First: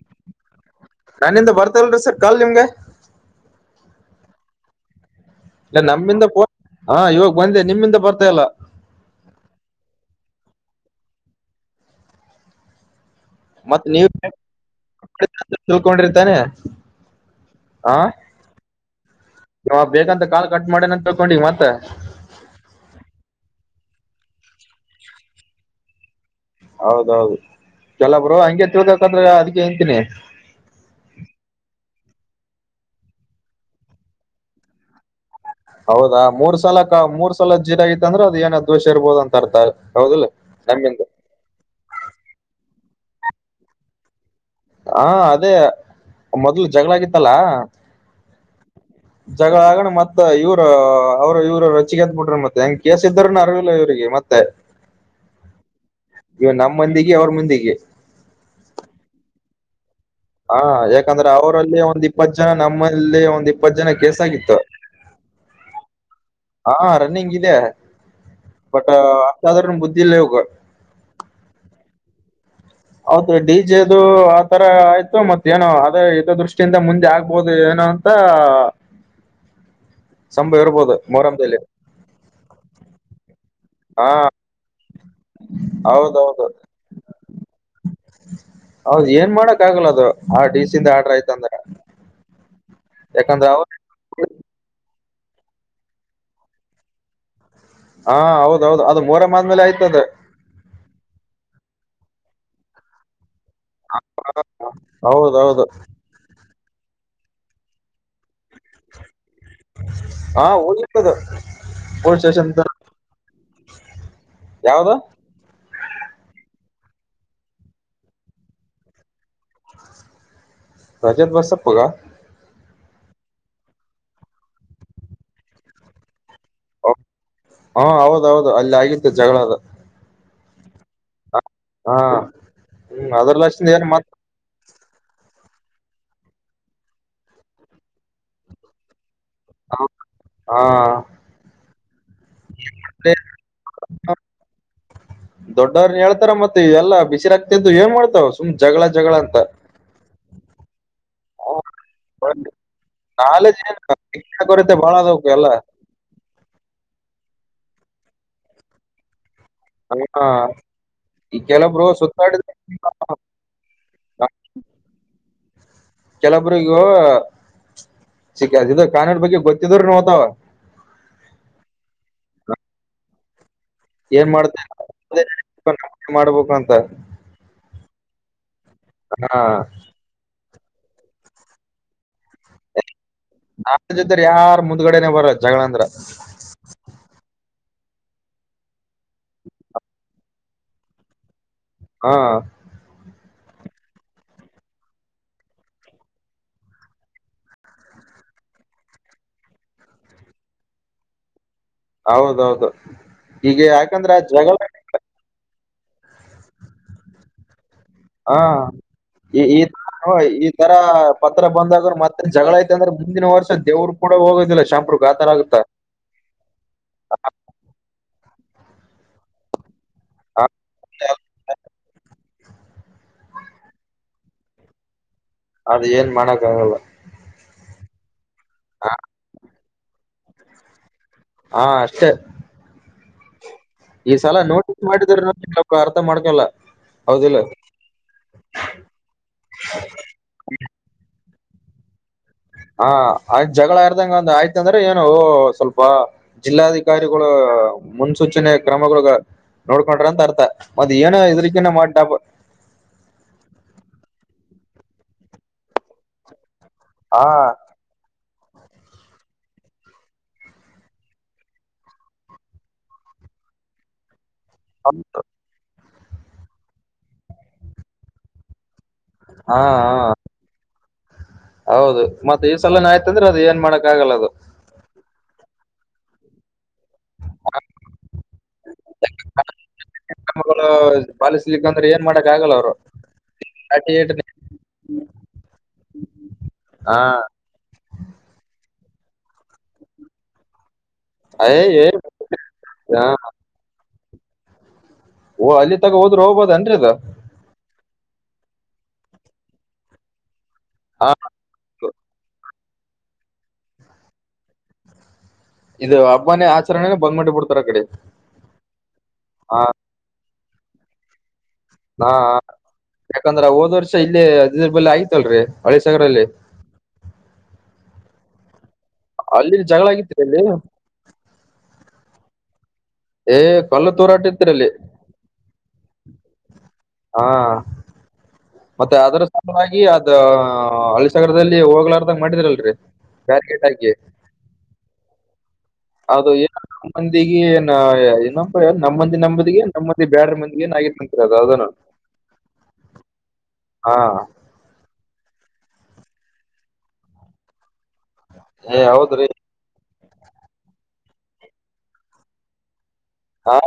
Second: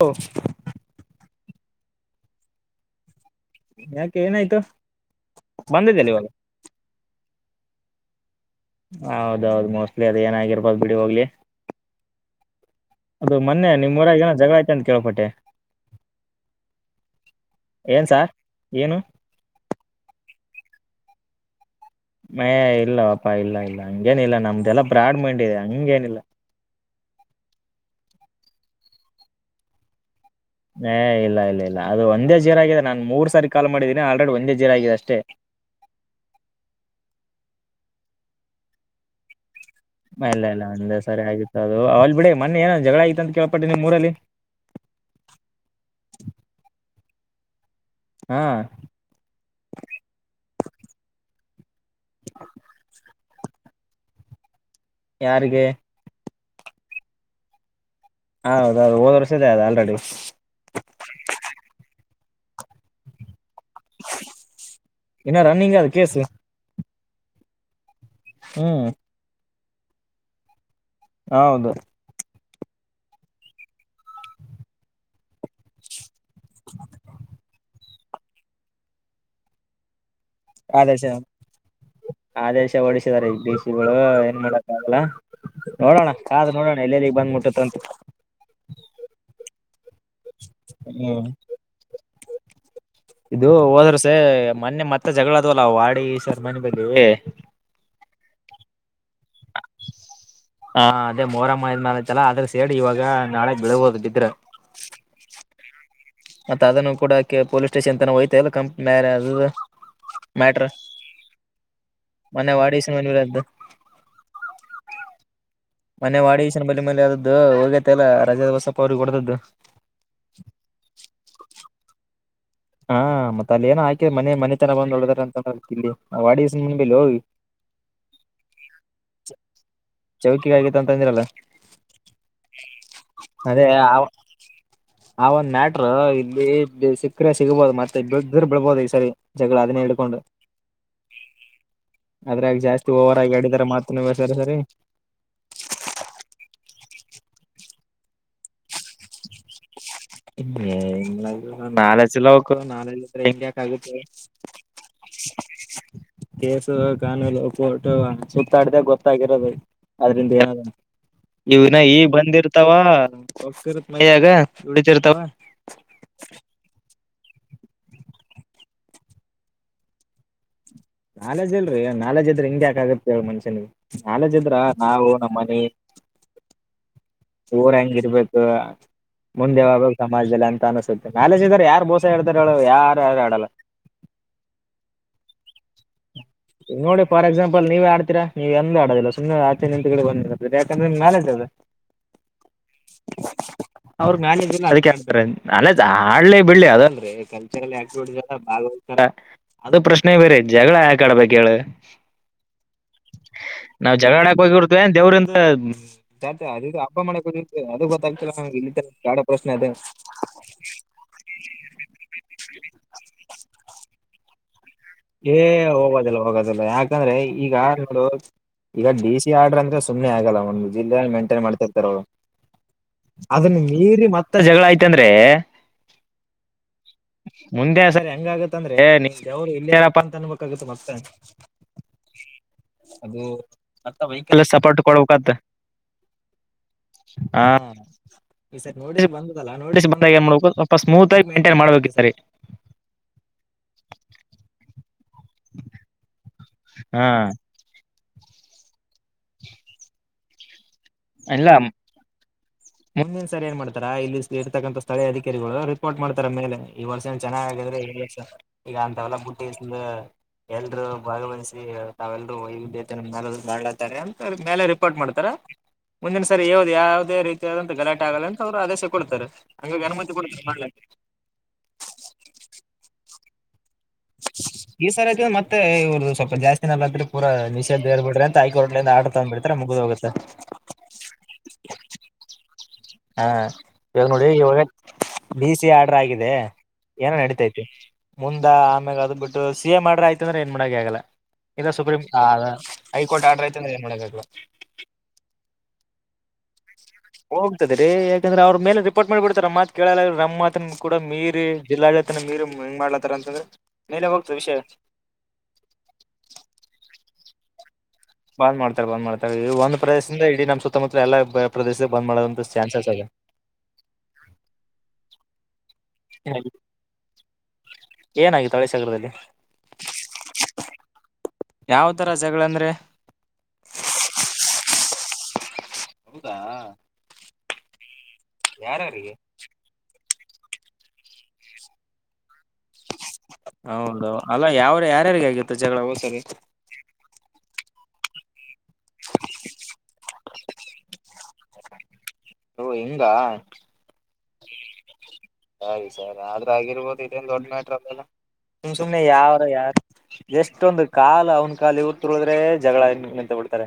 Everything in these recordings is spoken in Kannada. ಹುಂ. ನನ್ನಿಂದ ಬರ್ತಲ್ರರಿ ಸರ್ ಕಾಲ್ ನಿಮ್ಗೆ. ಯಾಕೆ ಏನಾಯ್ತು. ಇಲ್ಲ ಬಂದಿದ್ಯಲ್ಲ ನಮ್ಮಿಂದ ಇವಾಗ ಫೋ ಹಾ ಇವಾಗ ಬಂದೆ ನಿಮ್ಮಿಂದ ಬರ್ತಾಲ್ಲ. ಹೌದೌದು ಮೋಸ್ಟ್ಲಿ ಅದ ಏನಾಗಿರ್ಬೋದು ಬಿಡಿ ಹೋಗ್ಲಿ. ಅದು ಮೊನ್ನೆ ಮತ್ ನಿಮ್ಮ ನೀವ್ ಊರಾಗ್ ಏನೋ ಜಗಳ ಐತೆ ಅಂತ ಕೇಳ್ಪಟ್ಟೆ. ತಿಳ್ಕೊಂಡಿರ್ತಾನೆ ಏನ್ಸಾರ್ ಏನು. ಯಾವಾಗ ಬೇಕಂತ ಕಾಲ್ ಕಟ್ ಮಾಡೇನಂತ ತೊಕೊಂಡಿ ಈಗ ಮತ್ತ. ಮಯ ಇಲ್ಲಪಾ ಇಲ್ಲ ಇಲ್ಲ ಹಂಗೇನ ಇಲ್ಲ ನಮ್ದೆಲ್ಲ ಬ್ರಾಡ್ ಮೈಂಡ್ ಇದೆ ಹಂಗೇನಿಲ್ಲ. ಹೌದೌದು ಕೆಲಬ್ರು ಹಂಗೆ ತಿಳ್ಬೇಕಂದ್ರೆ ಅದಕ್ಕೆ ಅಂತೀನಿ. ಏ ಇಲ್ಲ ಇಲ್ಲ ಇಲ್ಲ ಅದು ಒಂದೇ ಜೀರ ಆಗಿದೆ ನಾನ್ ಮೂರ್ ಸಾರಿ ಕಾಲ್ ಮಾಡಿದ್ದೀನಿ ಆಲ್ರೆಡಿ ಒಂದೇ ಜೀರ ಆಗಿದೆ ಅಷ್ಟೇ. ಹೌದಾ ಮೂರ್ ಸಲ ಮೂರ್ ಸಲ ಜೀರ ಆಗತ್ತ ಅಂದ್ರೆ ಅದ ಏನಾದ ದೋಷ ಇರ್ಬೋದ ಅಂತ ಅರ್ಥ. ಹೌದಿಲ್ಲ ಇಲ್ಲ ಇಲ್ಲ ಅಂದೆ ನಮ್ಮಿಂದ ಸರಿ ಆಗಿತ್ತು ಅದು ಅಲ್ ಬಿಡಿ ಮೊನ್ನೆ ಏನ ಜಗಳ ಆಯಿತ್ತು ಅಂತ ಕೇಳ್ಪಟ್ಟಿ ನಿಮ್ ಊರಲ್ಲಿ. ಹಾ ಅದೇ ಮೊದ್ಲು ಜಗಳಾಗಿತ್ತಲ್ಲಾ. ಹಾಂ [inaudible] ಜಗಳ ಆಗಣ ಮತ್ ಇವ್ರು ಅವ್ರು ಇವ್ರು ರೆಚ್ಚಿಗೆದಬಿಟ್ರ ಮತ್ತೆ ಹೆಂಗೆ ಕೇಸ್ ಇದ್ದ್ರನ ಅರ್ವಿಲ್ಲ ಇವ್ರಿಗೆ ಮತ್ತೆ. [unintelligible] ಯಾರಿಗೆ. ನಮ್ಮಂದಿಗೆ ಅವ್ರ ಮುಂದಿಗೆ. ಹೌದೌದು ಹೋದ್ ವರ್ಷ ಇದೆ ಅದು ಆಲ್ರೆಡಿ. ಹಾ ಯಾಕಂದ್ರೆ ಅವ್ರಲ್ಲಿ ಒಂದ್ ಇಪ್ಪತ್ತು ಜನ ನಮ್ಮಲ್ಲಿ ಒಂದ್ ಇಪ್ಪತ್ ಜನ ಕೇಸ ಆಗಿತ್ತು. ಇನ್ನ ರನ್ನಿಂಗ ಅದ ಕೇಸು. ಹಾ ರನ್ನಿಂಗ್ ಇದೆ ಹ್ಮ್ ಬಟ್ ಅಷ್ಟಾದ್ರ ಬುದ್ದಿ ಇಲ್ಲ ಯುವಾಗ. ಹೌದು. ಹೌದು ಡಿ ಜೆ ದು ಆತರ ಆಯ್ತು ಮತ್ತ ಏನೋ ಅದ ಇದ ದೃಷ್ಟಿಯಿಂದ ಮುಂದೆ ಆಗ್ಬೋದು ಏನೋ. ಸಂಭ ಇರ್ಬೋದು ಮೋರಾಮದಲ್ಲಿ. ಆ ದೇಶ ಹೊಡಿಸಿದಿದ್ದಾರೆ [unintelligible] ಗಳು ಹಾ ಏನ್ ಮಾಡಕ್ಕ ಆಗಲ್ಲ ನೋಡೋಣ ಹೌದೌದು ಕಾದ ನೋಡೋಣ ಎಲ್ಲೆಲ್ಲಿಗ್ ಬಂದ್ ಮುಟ್ಟುತಂತ್. ಹೌದ್ ಏನ್ ಮಾಡಕ್ ಆಗಲ್ಲ ಅದು ಆ ಡಿ ಸಿ ಯಿಂದ ಆಡ್ರ ಹ್ಮ್ ಆಯ್ತ ಅಂದ್ರ. ಇದು ಅವ್ರ ಹೋದ್ರ ವರ್ಸೆ ಮೊನ್ನೆ ಮತ್ತೆ ಜಗಳ ಅದ್ವಲ್ಲ ವಾಡಿ ಸರ್ ಮನೆ ಮೇಲೆ. ಹಾ ಹೌದೌದು ಅದು ಮೋರಮ ಆದ್ಮೇಲೆ ಆಯ್ತದ. ಹ ಅದೇ ಮೋರಮ್ಮ ಇದ್ಮಾಲತಲ್ಲ ಆದ್ರ ಸೇಡ್ ಇವಾಗ ನಾಳೆ. ಬೀಳ್ಬೋದು ಬಿದ್ರ ಹೌದೌದು. ಮತ್ತ ಅದನ್ನು ಕೂಡ ಪೊಲೀಸ್ ಸ್ಟೇಷನ್ ತನ ಹೋಯ್ತಾಲ್ಲಂ [unintelligible] ಮ್ಯಾಟ್ರ. ಪೋಲೀಸ್ ಸ್ಟೇಷನ್ ಮೊನ್ನೆ ವಾಡೀಶನ್ ಮನಿ ಮೇಲೆ ಆದ್ದು ಯಾವ್ದು. ಮನೆ ವಾಡೇಶ್ನ ಬಲಿ ಮೇಲೆ ಆದದ್ದು ಹೋಗೇ ಎಲ್ಲ ರಜಾ ಬಸಪ್ಪ ಅವ್ರಿಗೆ ಒಡ್ಡಿದ್ದು. ರಜತ್ ಬಸಪ್ಪ್ಗ ಹಾ ಮತ್ ಅಲ್ಲಿ ಏನ ಹಾಕ ಮನೆ ಮನೆ ತನ ಬಂದ್ ಒಡ್ಡರಂತ ಅಂತ ತಿಲ್ಲಿ. [unintelligible] ಹಾ ಹೌದೌದು ಅಲ್ಲಿ ಆಗಿತ್ತು ಜಗಳ ಅದು. ಚೌಕಿಗಾಗಿತ್ತು ಅಂತಂದಿರಲ್ಲ ಹಾ ಹ್ಮ್ ಅದೇ. ಅದ್ರಲಕ್ಷಿಂದ ಏನ್ ಮತ್ ಆ ಒಂದ್ ಮ್ಯಾಟ್ರ ಇಲ್ಲಿ ಸಿಕ್ಕರೆ ಸಿಗ್ಬೋದು ಮತ್ತೆ ಬ್ರ ಬಿಳ್ಬೋದು ಈ ಸರಿ. ಜಗಲ ಅದೇ ಎಡುಕೊಂಡೊಂಡು ಹ ಅದ್ರಾಗ ಜಾಸ್ತಿ ಓವರ್ ಆಗ ಆಡಿದ್ರ ಮತ್ರತ್ ಸರಿ ಸರಿ ದೊಡ್ಡವ್ರನ ಹೇಳ್ತಾರ ಮತ್ತೆ ಎಲ್ಲ ಬಿಸಿರಕ್ತ ಇದ್ದಿವ ಏನ ಮಾಡ್ತಾವ ಸುಮ್ ಜಗಳ ಜಗಳ ಅಂತ ಹ್ಮ ನಾಲೇಜ ಇಲ್ಯಾ ಅವಕ ನಾಲೇಜ ಇದರ ಹೀಗ ಯಾಕ ನಾಲೆಜ್ ಏನ್ ಆಗುತ್ತ ಶಿಕ್ಷಣ ಕೊರತೆ ಬಾಳ ಅದವಕ್ ಎಲ್ಲ ಕೇಸು ಕಾನೂನು ಕೋರ್ಟ ಸುತ್ತಾಡ್ದ ಗೊತ್ತಾಗಿರೋದು ಹ ಈ ಕೆಲೊಬ್ರು ಸುತ್ತಾಡಿದ [unintelligible] ದುಡಿತಿರ್ತಾವ ಕೆಲೊಬ್ರಗೂ ಸಿ ಇದು ಕಾನಡ ಬಗ್ಗೆ ಗೊತ್ತಿದ್ರ ನೋತಾವ ನಾಲೇಜ್ ಅಲ್ರೀ ನಾಲೆಜ್ ಇದ್ರೆ ಹಿಂಗಗೆ ಯಾಕಾಗತ್ತೆ ಮನುಷ್ಯನಿಗೆ ಏನ್ ನಾಲೆಜ್ ಮಾಡ್ತ ಇದ್ರ ನಾವು ನಮ್ಮ್ ಮನೆ ಮಾಡ್ಬೇಕು ಅಂತ ಊರ ಹೆಂಗ ಇರ್ಬೇಕು ಹ ಮುಂದೆವಾಗ ಸಮಾಜದಲ್ಲಿ ಅಂತ ಅನ್ಸುತ್ತೆ ನಾಲೇಜ ಇದಾರೆ ಯಾರು ಮೋಸ ಹ ಹೇಗತಾರ ಯಾರು ಆಡಲ್ಲ ನಾ ಜೊತೆರ್ ಯಾರ ಮುಂದ್ಗಡೆನೆ ಬರಲಾ ಜಗಳಂದ್ರ. ನೋಡಿ ಫಾರ್ ಎಕ್ಸಾಂಪಲ್ ನೀವೇ ಆಡ್ತೀರ ನೀ ಎಂದ ಆಡೋಲ್ಲ ಸುಮನೆ ಆಚೆ ನಿಂತ ಕಡೆ ಬಂದಿರ್ ಯಾಕಂದ್ರೆ ನಿ ಮೇತದೆ. ಹಾ. ಅವ್ರ ಮ್ಯಾಲ ಇದ ಅದಕ್ಕೆ ಹೇಳ್ತಾರೆ ಅಲ್ಲೇ ಹಲೆೇ ಬಿಳಳ್ಳಿ ಅದಲ್ರರಿ. ಕಲ್ಚರಲ್ ಆಕ್ಟ ಬಾಗ್ತಾರ ಅದು ಪ್ರಶ್ನೆ ಬೇರೆ ಜಗಳ ಯಾಕಾ ಆಡ್ಬೇಕ ಹೇಳ ಹೌದೌದು ಈಗ ಯಾಕಂದ್ರೆ ಆ ಜಗಳ ದೇವ್ರಂದ ಹಬ್ಬ ಮನೆ ಅದು ಗೊತ್ತ ಇಲ್ಲಿ ಕಾಡ ಈ ಪ್ರಶ್ನೆ ಅದೆ ತರ ಹ ಈ ಈ ತರ ಪತ್ರ ಬಂದಾಗರು ಮತ್ತೆ ಜಗಳ ಐತೆ ಅಂದ್ರೆ ಮುಂದಿನ ವರ್ಷ ದೇವ್ರು ಕೂಡ ಹೋಗೋದಿಲ್ಲ ಶಾಂಪ್ರೂರಕ್ಕ ಏ ಹೋಗೋದಿಲ್ಲ ಹೋಗೋದಿಲ್ಲ ಯಾಕಂದ್ರೆ ಈಗ ನೋಡು ಈಗ ಡಿ ಸಿ ಆರ್ಡರ್ ಅಂದ್ರೆ ಸುಮ್ಮನೆ ಆಗಲ್ಲ ಮೈಂಟೈನ್ ಮಾಡ್ತಿರ್ತಾರೆ ಅವರು ಅದನ್ನ ಮೀರಿ ಮತ್ತ ಜಗಳ ಆಯ್ತ ಅಂದ್ರೆ ಅದ ಏನ್ ಮಾಡಕ್ಕ ಆಗಲ್ಲ ಮುಂದೆ ಸರಿ ಹೆಂಗಗತ್ತ ಅಂದ್ರೆ ನಿಮ್ಗೆ ಯವ್ರು ಇಲ್ಲಯರಪ್ಪಾ ಅಂತ ಅನ್ಬೇಕಗುತ್ತ ಮಕ್ತ ಹಾ ಅಷ್ಟೇ ಅದು ಮತ್ತ ಈ ಸಲ ವಲ್ ಸಪೋರ್ಟ್ ನೋಟಿಸ್ ಮಾಡಿದ್ರೆ ಕೊಡ್ಬೇಕತ್ ಸ್ವಲ್ಪ ಅರ್ಥ ಮಾಡ್ಕೊಲ್ಲ ಹೌದಿಲ್ಲ ಹಾ ಈ ಸರಿ ನೋಟಿಸ ಬದಲ್ಲ ನೋಟಿಸ ಬಂದಾಗ ಏನ್ ಮಾಡ್ಬೇಕು ಸ್ಲ್ಪ ಸ್ಮೂತ್ ಆಗಿ ಮೈಂಟೈನ್ ಮಾಡ್ಬೇಕ ಈ ಸರಿ ಹಾ ಆಯ್ತತ್ ಜಗಳ ಇರ್ದಂಗ ಒಂದ್ ಆಯ್ತ ಅಂದ್ರೆ ಏನು ಸ್ವಲ್ಪ ಹಾ ಜಿಲ್ಲಾಧಿಕಾರಿಗಳು ಮುನ್ಸೂಚನೆ ಕ್ರಮಗಳುಗ ನೋಡ್ಕೊಂಡ್ರ ಅಂತ ಅರ್ಥ ಮತ್ತ ಏನ ಇದ್ರಕನ ಮಾಡಿ ಡಾಬ ಮುಮ್ಮಿನ ಸರಿ ಏನ್ ಮಾಡ್ತಾರಾ ಇಲ್ಲಿ ಇರ್ತಕ್ಕಂಥ ಸ್ಥಳೀಯ ಅಧಿಕಾರಿಗಳು ರಿಪೋರ್ಟ್ ಮಾಡ್ತಾರ ಮೇಲೆ ಈ ವರ್ಷ ಹಾ ಚೆನ್ನಾಗಗಿದ್ರೆ ವರ್ಷ ಈಗ ಅಂತವೆಲ್ಲ ಬುಟ್ಟಿ ಎಲ್ರೂ ಭಾಗವಹಿಸಿ ತಾವೆಲ್ರೂ ವೈವಿಧ್ಯತ ಮೇ ಮಾಡ್ಲಾತಾರೆ ಅಂತ ಮೇ ಹಾ ಪಾಟ್ ಮಾಡ್ತಾರಾ ಮುಂದಿನ ಸರಿ ಯ್ದ ಯಾವ್ದೇ ರೀತಿಯಾದಂತ ಗಲಾಟೆ ಆಗಲ್ಲ ಅಂತ ಅವರು ಆದೇಶ ಕೊಡ್ತಾರೆ ಹಾ ಹಂಗಗೆ ಅನುಮತಿ ಕೊಡ್ತಾರೆ ಮಾಡ್ಕ್ಕೆ ಹೌದು ಮತ್ತೆ ಈ ಸಲನ ಆಯ್ತಂದ್ರೆ ಅದು ಏನ್ ಮಾಡಕ್ ಆಗಲ್ಲ ಅದು ಈ ಸರ್ ಆಯ ಮತ್ತೆ ಇ್ರದ್ದ ಸ್ವಲ್ಪ ಜಾಸ್ತಿ ಏಲ್ಲ ಅ್ರ ಪೂರ ನಿಷೇಧೇರ್ ಬಿರ ಅಂತ ಐಕೋ ಆಟ ತಗ್ಬ ಬಿಡ್ತರ ಮುಗು ಹೋಗುತ್ತೆ ಪಾಲಿಸ್ಲಿ ಅಂದ್ರೆ ಏನ್ ಮಾಡಕ್ ಆಗಲ್ಲ ಅವರು ಹಾ ಇವಾಗ ನೋಡಿ ಇವಾಗ ಬಿ ಸಿ ಆರ್ಡ್ರ ಆಗಿದೆ ಹಾ ಏನೋ ನಡಿತೈತಿ ಮುಂದ ಆಮ್ಯಾಗ ಅದ್ ಬಿಟ್ಟು ಸಿ ಎ ಮಾಡ್ರ ಆಯ್ತಿ ಅಂದ್ರೆ ಏನ್ ಮಾಡಕ ಆಗಲ್ಲ ಅಯ್ಯ ಇಲ್ಲ ಏ ಸುಪ್ರೀಂ ಹ ಆ, ಹೈಕೋರ್ಟ್ ಆರ್ಡ್ರಐತ ಏನ್ ಮಾಡಕ್ಕಾಗಲ್ಲ ಓ ಅಲ್ಲಿ ತಗ ಹೋದ್ ಹೋಗಬದನ್ರಿ ಇದು ಹೋಗ್ತದೆ ರೀ ಯಕಂದ್ರೆರ ಮೇಲೆ ರಿಪೋಟ್ ಮಾಡ ಬಿಡ್ತಾರಾ ನಮ್ ಮಾತು ಕೇಳಲ್ಲ ಕೂಡ ಆ, ಮೀರಿ ಜಿಲ್ಲಾಡಳಿತನ ಮೀರಿ ಹೆಂಗ್ ಮಾಡ್ಲತಾರ ಅಂತಂದ್ರೆ ಮೇಲೆ ಹೋಗ್ತದೆ ವಿಷಯ ಇದು ಅಬ್ಬಾನೇ ಆಚರಣೆನ ಬಂದ್ ಮಾಡಟ್ಟಿ ಬಿಡ್ತಾರ ಆ ಕಡೆ ಬಂದ್ ಮಾಡ್ತಾರೆ ಬಂದ್ ಮಾಡ್ತಾರೆ ಇ ಒಂದು ಪ್ರದೇಶದಿಂದ ಇಡೀ ನಮ್ ಸುತ್ತಮುತ್ತಲ ಎಲ್ಲಾ ಪ್ರದೇಶದ ಬಂದ್ ಮಾಡದಂತ ಚಾನ್ಸಸ್ ಅದೆ ಯಾಕಂದ್ರೆ ಹೋದ್ ವರ್ಷ ಇಲ್ಲಿ ಅದರ್ ಬೆಲೇ ಆಯ್ತಲ್ರರಿ ಹಳೆ ಸಾಗರಲ್ಲಿ ಏನಾಗಿ ಹಳೆ ಸಗರದಲ್ಲಿ ಅಲ್ಲಿ ಜಗಳ ಆಗಿತ್ತು ಅಲ್ಲಿ ಯಾವತರ ಜಗಳಂದ್ರೆ ಏ ಕಲ್ಲು ತೂರಾಟತಿರಲ್ಲಿ ಹೌದಾ ಹಾ ಮತ್ತೆ ಯಾರ್ಯಾರಿಗೆ ಅದ್ರ ಸಲುವಾಗಿ ಅದ ಹಳ್ಳಿ ಸಗರದಲ್ಲಿ ಹೋಗ್ಲಾರದಾಗ ಮಾಡಿದರಲ್ ಹೌದ ಅಲ್ಲ ಯಾರ ಯಾರ್ಯಾರಿಗೆ ಆಗಿತ್ತು ಜಗಳ ಸರಿ ಅದು ನಮ್ಮಂದಿಗೆ ಏನಪ್ಪ ನಮ್ಮ ಮಂದಿ ನಮ್ಮದಿಗೆ ನಮ್ಮಂದಿ ಬೇಡ್ರ ಮಂದಿ ಏನ ಆಗಿತ್ತು ಅದು ಅದನು [unintelligible] ಓ ಹಿಂಗ ಹಾ ಸರಿ ಸರಿ ಆದ್ರ ಆಗಿರ್ಬೋದು ಇದೇನ್ ದೊಡ್ಡ ಮಟ್ರ ಅಲ್ಲಲ್ಲ ಸುಮ್ ಏ ಸುಮ್ನೆ ಹೌದ್ರಿ ಯಾವಾರ ಯಾರು ಎಷ್ಟೊಂದು ಕಾಲ ಅವನ ಕಾಲ ಇತ್ತು ಹೋದ್ರೆ ಜಗಳ ನಿಂತು ಹಾ ಬಿಡ್ತಾರೆ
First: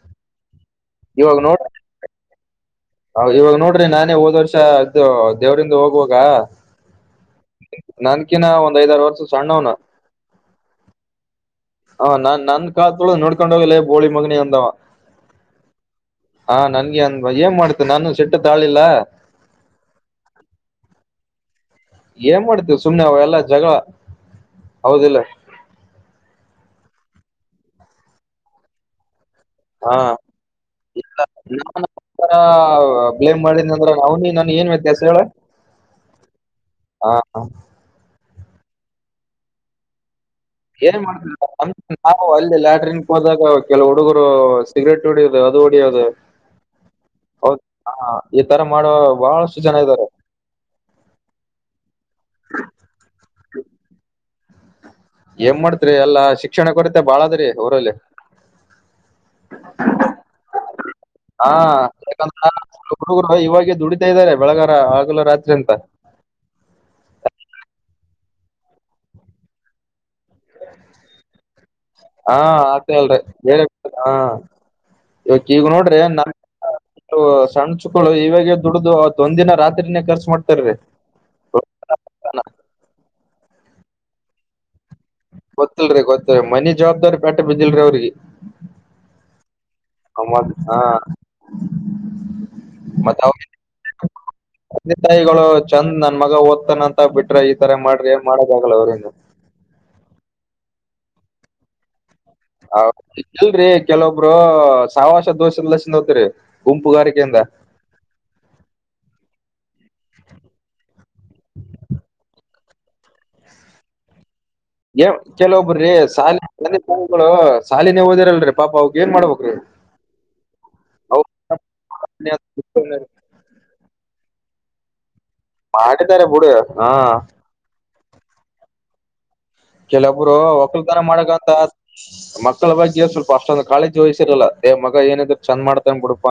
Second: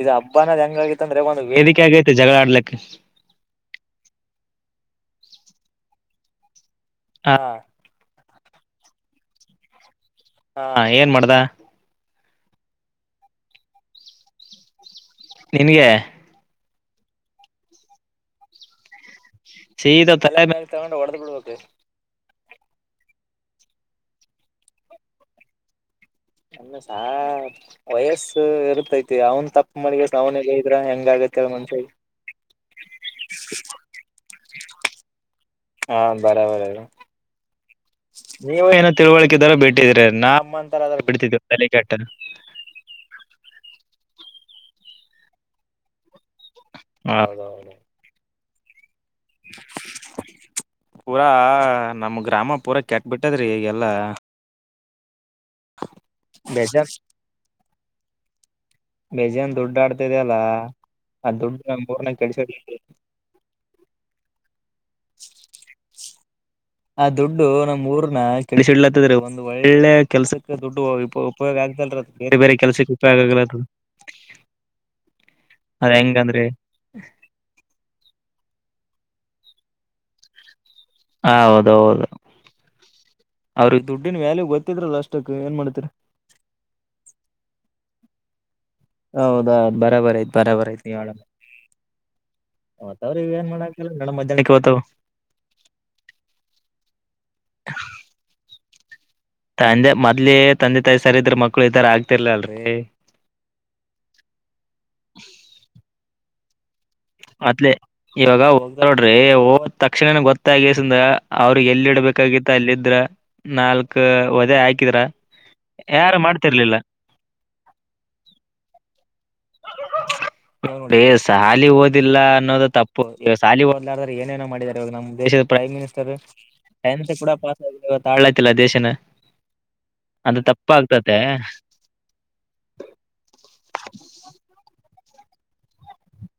ಇದು ಹಬ್ಬ ಅನ್ನೋದ್ ಹೆಂಗಾಗಿತ್ತ ಅಂದ್ರೆ ಒಂದು ವೇದಿಕೆ ಆಗೈತಿ ಜಗಳ ಆಡ್ಲಿಕ್ಕೆ ಹ ಇವಾಗ ನೋಡ್ರಿ ನಾನೇ ಹೋದ್ ವರ್ಷ ಇದು ದೇವ್ರಂದ ಹೋಗುವಾಗ ಹಾ ನನ್ಕಿನ ಒಂದ್ ಐದ ಆರು ವರ್ಷ ಸಣ್ಣವನ ಹಾ ಏನ್ ಮಾಡ್ದ ಹ ನಾನ್ ಕಾಲು ಕಾತುಳ ನೋಡ್ಕೊಂಡ ಹೋಗಲ್ಲ ಬೋಳಿ ಮಗನಿ ಅಂದವ ನಿನಗೆ ಹಾ ನನ್ಗೆ ಅಂದ ಏನ್ ಮಾಡತ ನಾನು ಸಿಟ್ಟ ತಾಳಿಲ್ಲ ಸೀದ ತಲೆ ಬ್ಯಾಗ ತಗೊಂಡು ಹೊಡೆದ್ ಬಿಡ್ಬೇಕು ಏನ್ ಮಾಡ್ತಿವಿ ಸುಮ್ಮನೆ ಅವ ಎಲ್ಲಾ ಜಗಳ ಹೌದಿಲ್ಲ ಅಮ್ಮ ಸ ವಯಸ್ಸು ಇರರ್ತೈತಿ ಅವನ್ ತಪ್ಪ ಹಾ ಸಾವನ್ನೆಲ್ಲ ಇದ್ರಾ ಹೆಂಗ ಆಗತ್ತೆಲ್ಲ ಮತ್ತೆ ನಾನ ಬ್ಲೇಮ್ ಮಾಡಿದ ಅಂದ್ರ ಅವನಿ ನನ್ ಏನ್ ವ್ಯತ್ಯಾಸ ಹೇಳ ಹಾ ಬರಬರ ಹ ನೀವು ಏನೋ ತಿಳುವಳ್ಕಿದಾರ ಬಿಟ್ಟಿದೀರ ನಮ್ಮ ಏನ್ ಮಾಡ್ಲ್ಲ ನಾವು ಅಲ್ಲಿ ಲಾಟ್ರ ದಾಗ ಕೆಲವು ಹುಡುಗರು ಸಿಗರೇಟ್ ಹೊಡಿಯದು ಅದು ಹೊಡಿಯೋದು [unintelligible] ಹಾ ಈ ತರ ಮಾಡುವ ಬಹಳಷ್ಟು ಜನ ಇದಾರೆ ಪೂರಾ ನಮ ಗ್ರಾಮ ಪೂರಾ ಕೆಟ್ ಬಿಟ್ಟದ್ರೀ ಈಗೆಲ್ಲ ಏನ್ ಮಾಡ್ತ್ರಿ ಎಲ್ಲಾ ಶಿಕ್ಷಣ ಬೇಜಾನ್ ಕೊರತೆ ಬಾಳದ್ರಿ ಅವಊರಲ್ಲಿ ಬೇಜನ್ ದುಡ್ಡು ಆಡ್ತಿದ ಅಲ್ಲ ಆ ಹಾ ದುಡ್ಡು ನ ಕೆ ಯಾಕಂದ್ರೆ ಹುಡುಗರು ಇವಾಗೆ ದುಡಿತಾ ಇದ್ದಾರೆ ಬೆಳಗಾರ ಆಗಲ ರಾತ್ರಿ ಅಂತ ಆ ದುಡ್ಡು ನಮ್ ಊರ್ನ ಕೆಳಿಸಿಡ್ಲತ್ತದ್ರೆ ಒಂದು ಒಳ್ಳೆ ಕೆಲ್ಸಕ್ಕೆ ದುಡ್ಡು ಉಪಯೋಗ ಆಗ್ತಲ್ರ ಅದು ಹಾ ಬೇರೆ ಬೇರೆ ಆಗ್ತಾ ಕೆಲಸಕ್ಕೆ ಇಲ್ರಿ ಉಪಯೋಗ ಆಗ್ಲ ಇವಕ್ ಈಗ ನೋಡ್ರಿ ನನ್ನ ಸಣ್ಚುಕಳು ಇವಾಗೆ ದುಡ್ಡು ಅವತ್ ಒಂದ ದಿನ ರಾತ್ರಿನೇ ಖರ್ಚು ಮಾಡ್ತಾರೀ. ಹ ಹೌದೌದು ಅವ್ರಿಗೆ ದುಡ್ಡಿನ ವ್ಯಾಲ್ಯೂ ಗೊತ್ತಿದ್ರಲ್ಲಷ್ಟ. ಗೊತ್ತಿಲ್ರಿ ಗೊತ್ತಲ್ರಿ ಮನಿ ಜವಾಬ್ದಾರಿ ಪೇಟ್ಟ ಬಿದ್ದಿಲ್ರಿ ಅವ್ರಿಗೆ. ಹೌದಾ ಬರೋಬರಿ ಆಯ್ತಿ ಮತ್ ಬರೋಬರಿ ಹಾ ಆಯ್ತಿ ಎಲ್ಲಾ. ಮತ್ತ ಮತ್ ಅವ್ರ ಅವ್ರಿಗೆ ಏನ್ ಮಾಡಾಕಿಲ್ಲ ನಡ ಮಧ್ಯಾಹ್ನಕ ಹೋಗ್ತವ. ತಂದೆ ತಾಯಿಗಳು ಚಂದ್ ನನ್ ಮಗ ಓದ್ತನ ಅಂತ ಬಿಟ್ರ ಈ ತರ ಮಾಡ್ರಿ ಮಾಡೋದಾಗಲ್ಲ ಅವ್ರಿಂದ. ತಂದೆ ಮೊದ್ಲಿ ತಂದೆ ತಾಯಿ ಸರಿ ಇದ್ರ ಮಕ್ಕಳು ಇದ ತರ ಆಗ್ತಿರ್ಲಲ್ರಿ. ಹ ಇಲ್ರರಿ ಕೆಲೋಬ್ಬ್ರು ಸವಾಸ ದೋಸ ಎಲ್ಲಸಿಂಧ್ ಹೋತ್ರಿ. ಅತ್ಲೆ. ಇವಾಗ ಹೋಗ ನೋಡ್ರಿ ಹೋದ್ ತಕ್ಷಣನ ಗೊತ್ತಾಗಸಿಂಧ ಅವ್ರಿಗೆ ಎಲ್ಲಿ ಇಡ್ಬೇಕಾಗಿತ್ತ ಅಲ್ಲಿ ಇದ್ರ ನಾಲ್ಕ್ ಒದೇ ಹಾಕಿ ಕೆಲೊಬ್ರೀ ಸಾಲಿಲಗಳು ಸಾಲಿನ ಓದಿರಲ್ರರಿ ಪಾಪ ಅವಿ ಏನ್ ಮಾಡ್ಬೇಕ್ರೀ [inaudible] ನ ನೋಡ್ರ ಸಾಲಿ ಓದಿಲ್ಲ ಅನ್ನೋದು ತಪ್ಪು ಈವ ಸಾಲಿ ಓದಲಾರ್ರೆ ಏನೇನೋ ಮಾಡಿದಿದ್ದಾರೆ ಇವಾಗ ನಮ್ಮ್ ದೇಶದ ಪ್ರಮ್ ಮಿನಿಸ್ಟರ್ ಮಾಡಿದ್ದಾರೆ ಬಿಡು ಹಾ ಸೈನ್ಸ ಕೂಡ ಪಾಸ್ ಆಗ ಇವತ್ತು ಆಲಕ ತಿಲ್ಲ ದೇಶನ ಕೆಲೊಬ್ರು ಅದು ಒಕ್ಕಲ್ ತನ ತಪ್ಪಾಗ್ತತೆ ಮಾಡಕಂತಸ್ ಮಕ್ಕಳ ಬಗ್ಗೆ ಸ್ವಲ್ಪ ಅಷ್ಟೊಂದು ಕಾಳಜಿ ವಹಿಸಿರಲ್ಲ ಎ ಮಗ ಏನಿದ್ರರು ಚಂದ ಮಾಡ್ತಾನ ಬಿಡುಪಾ.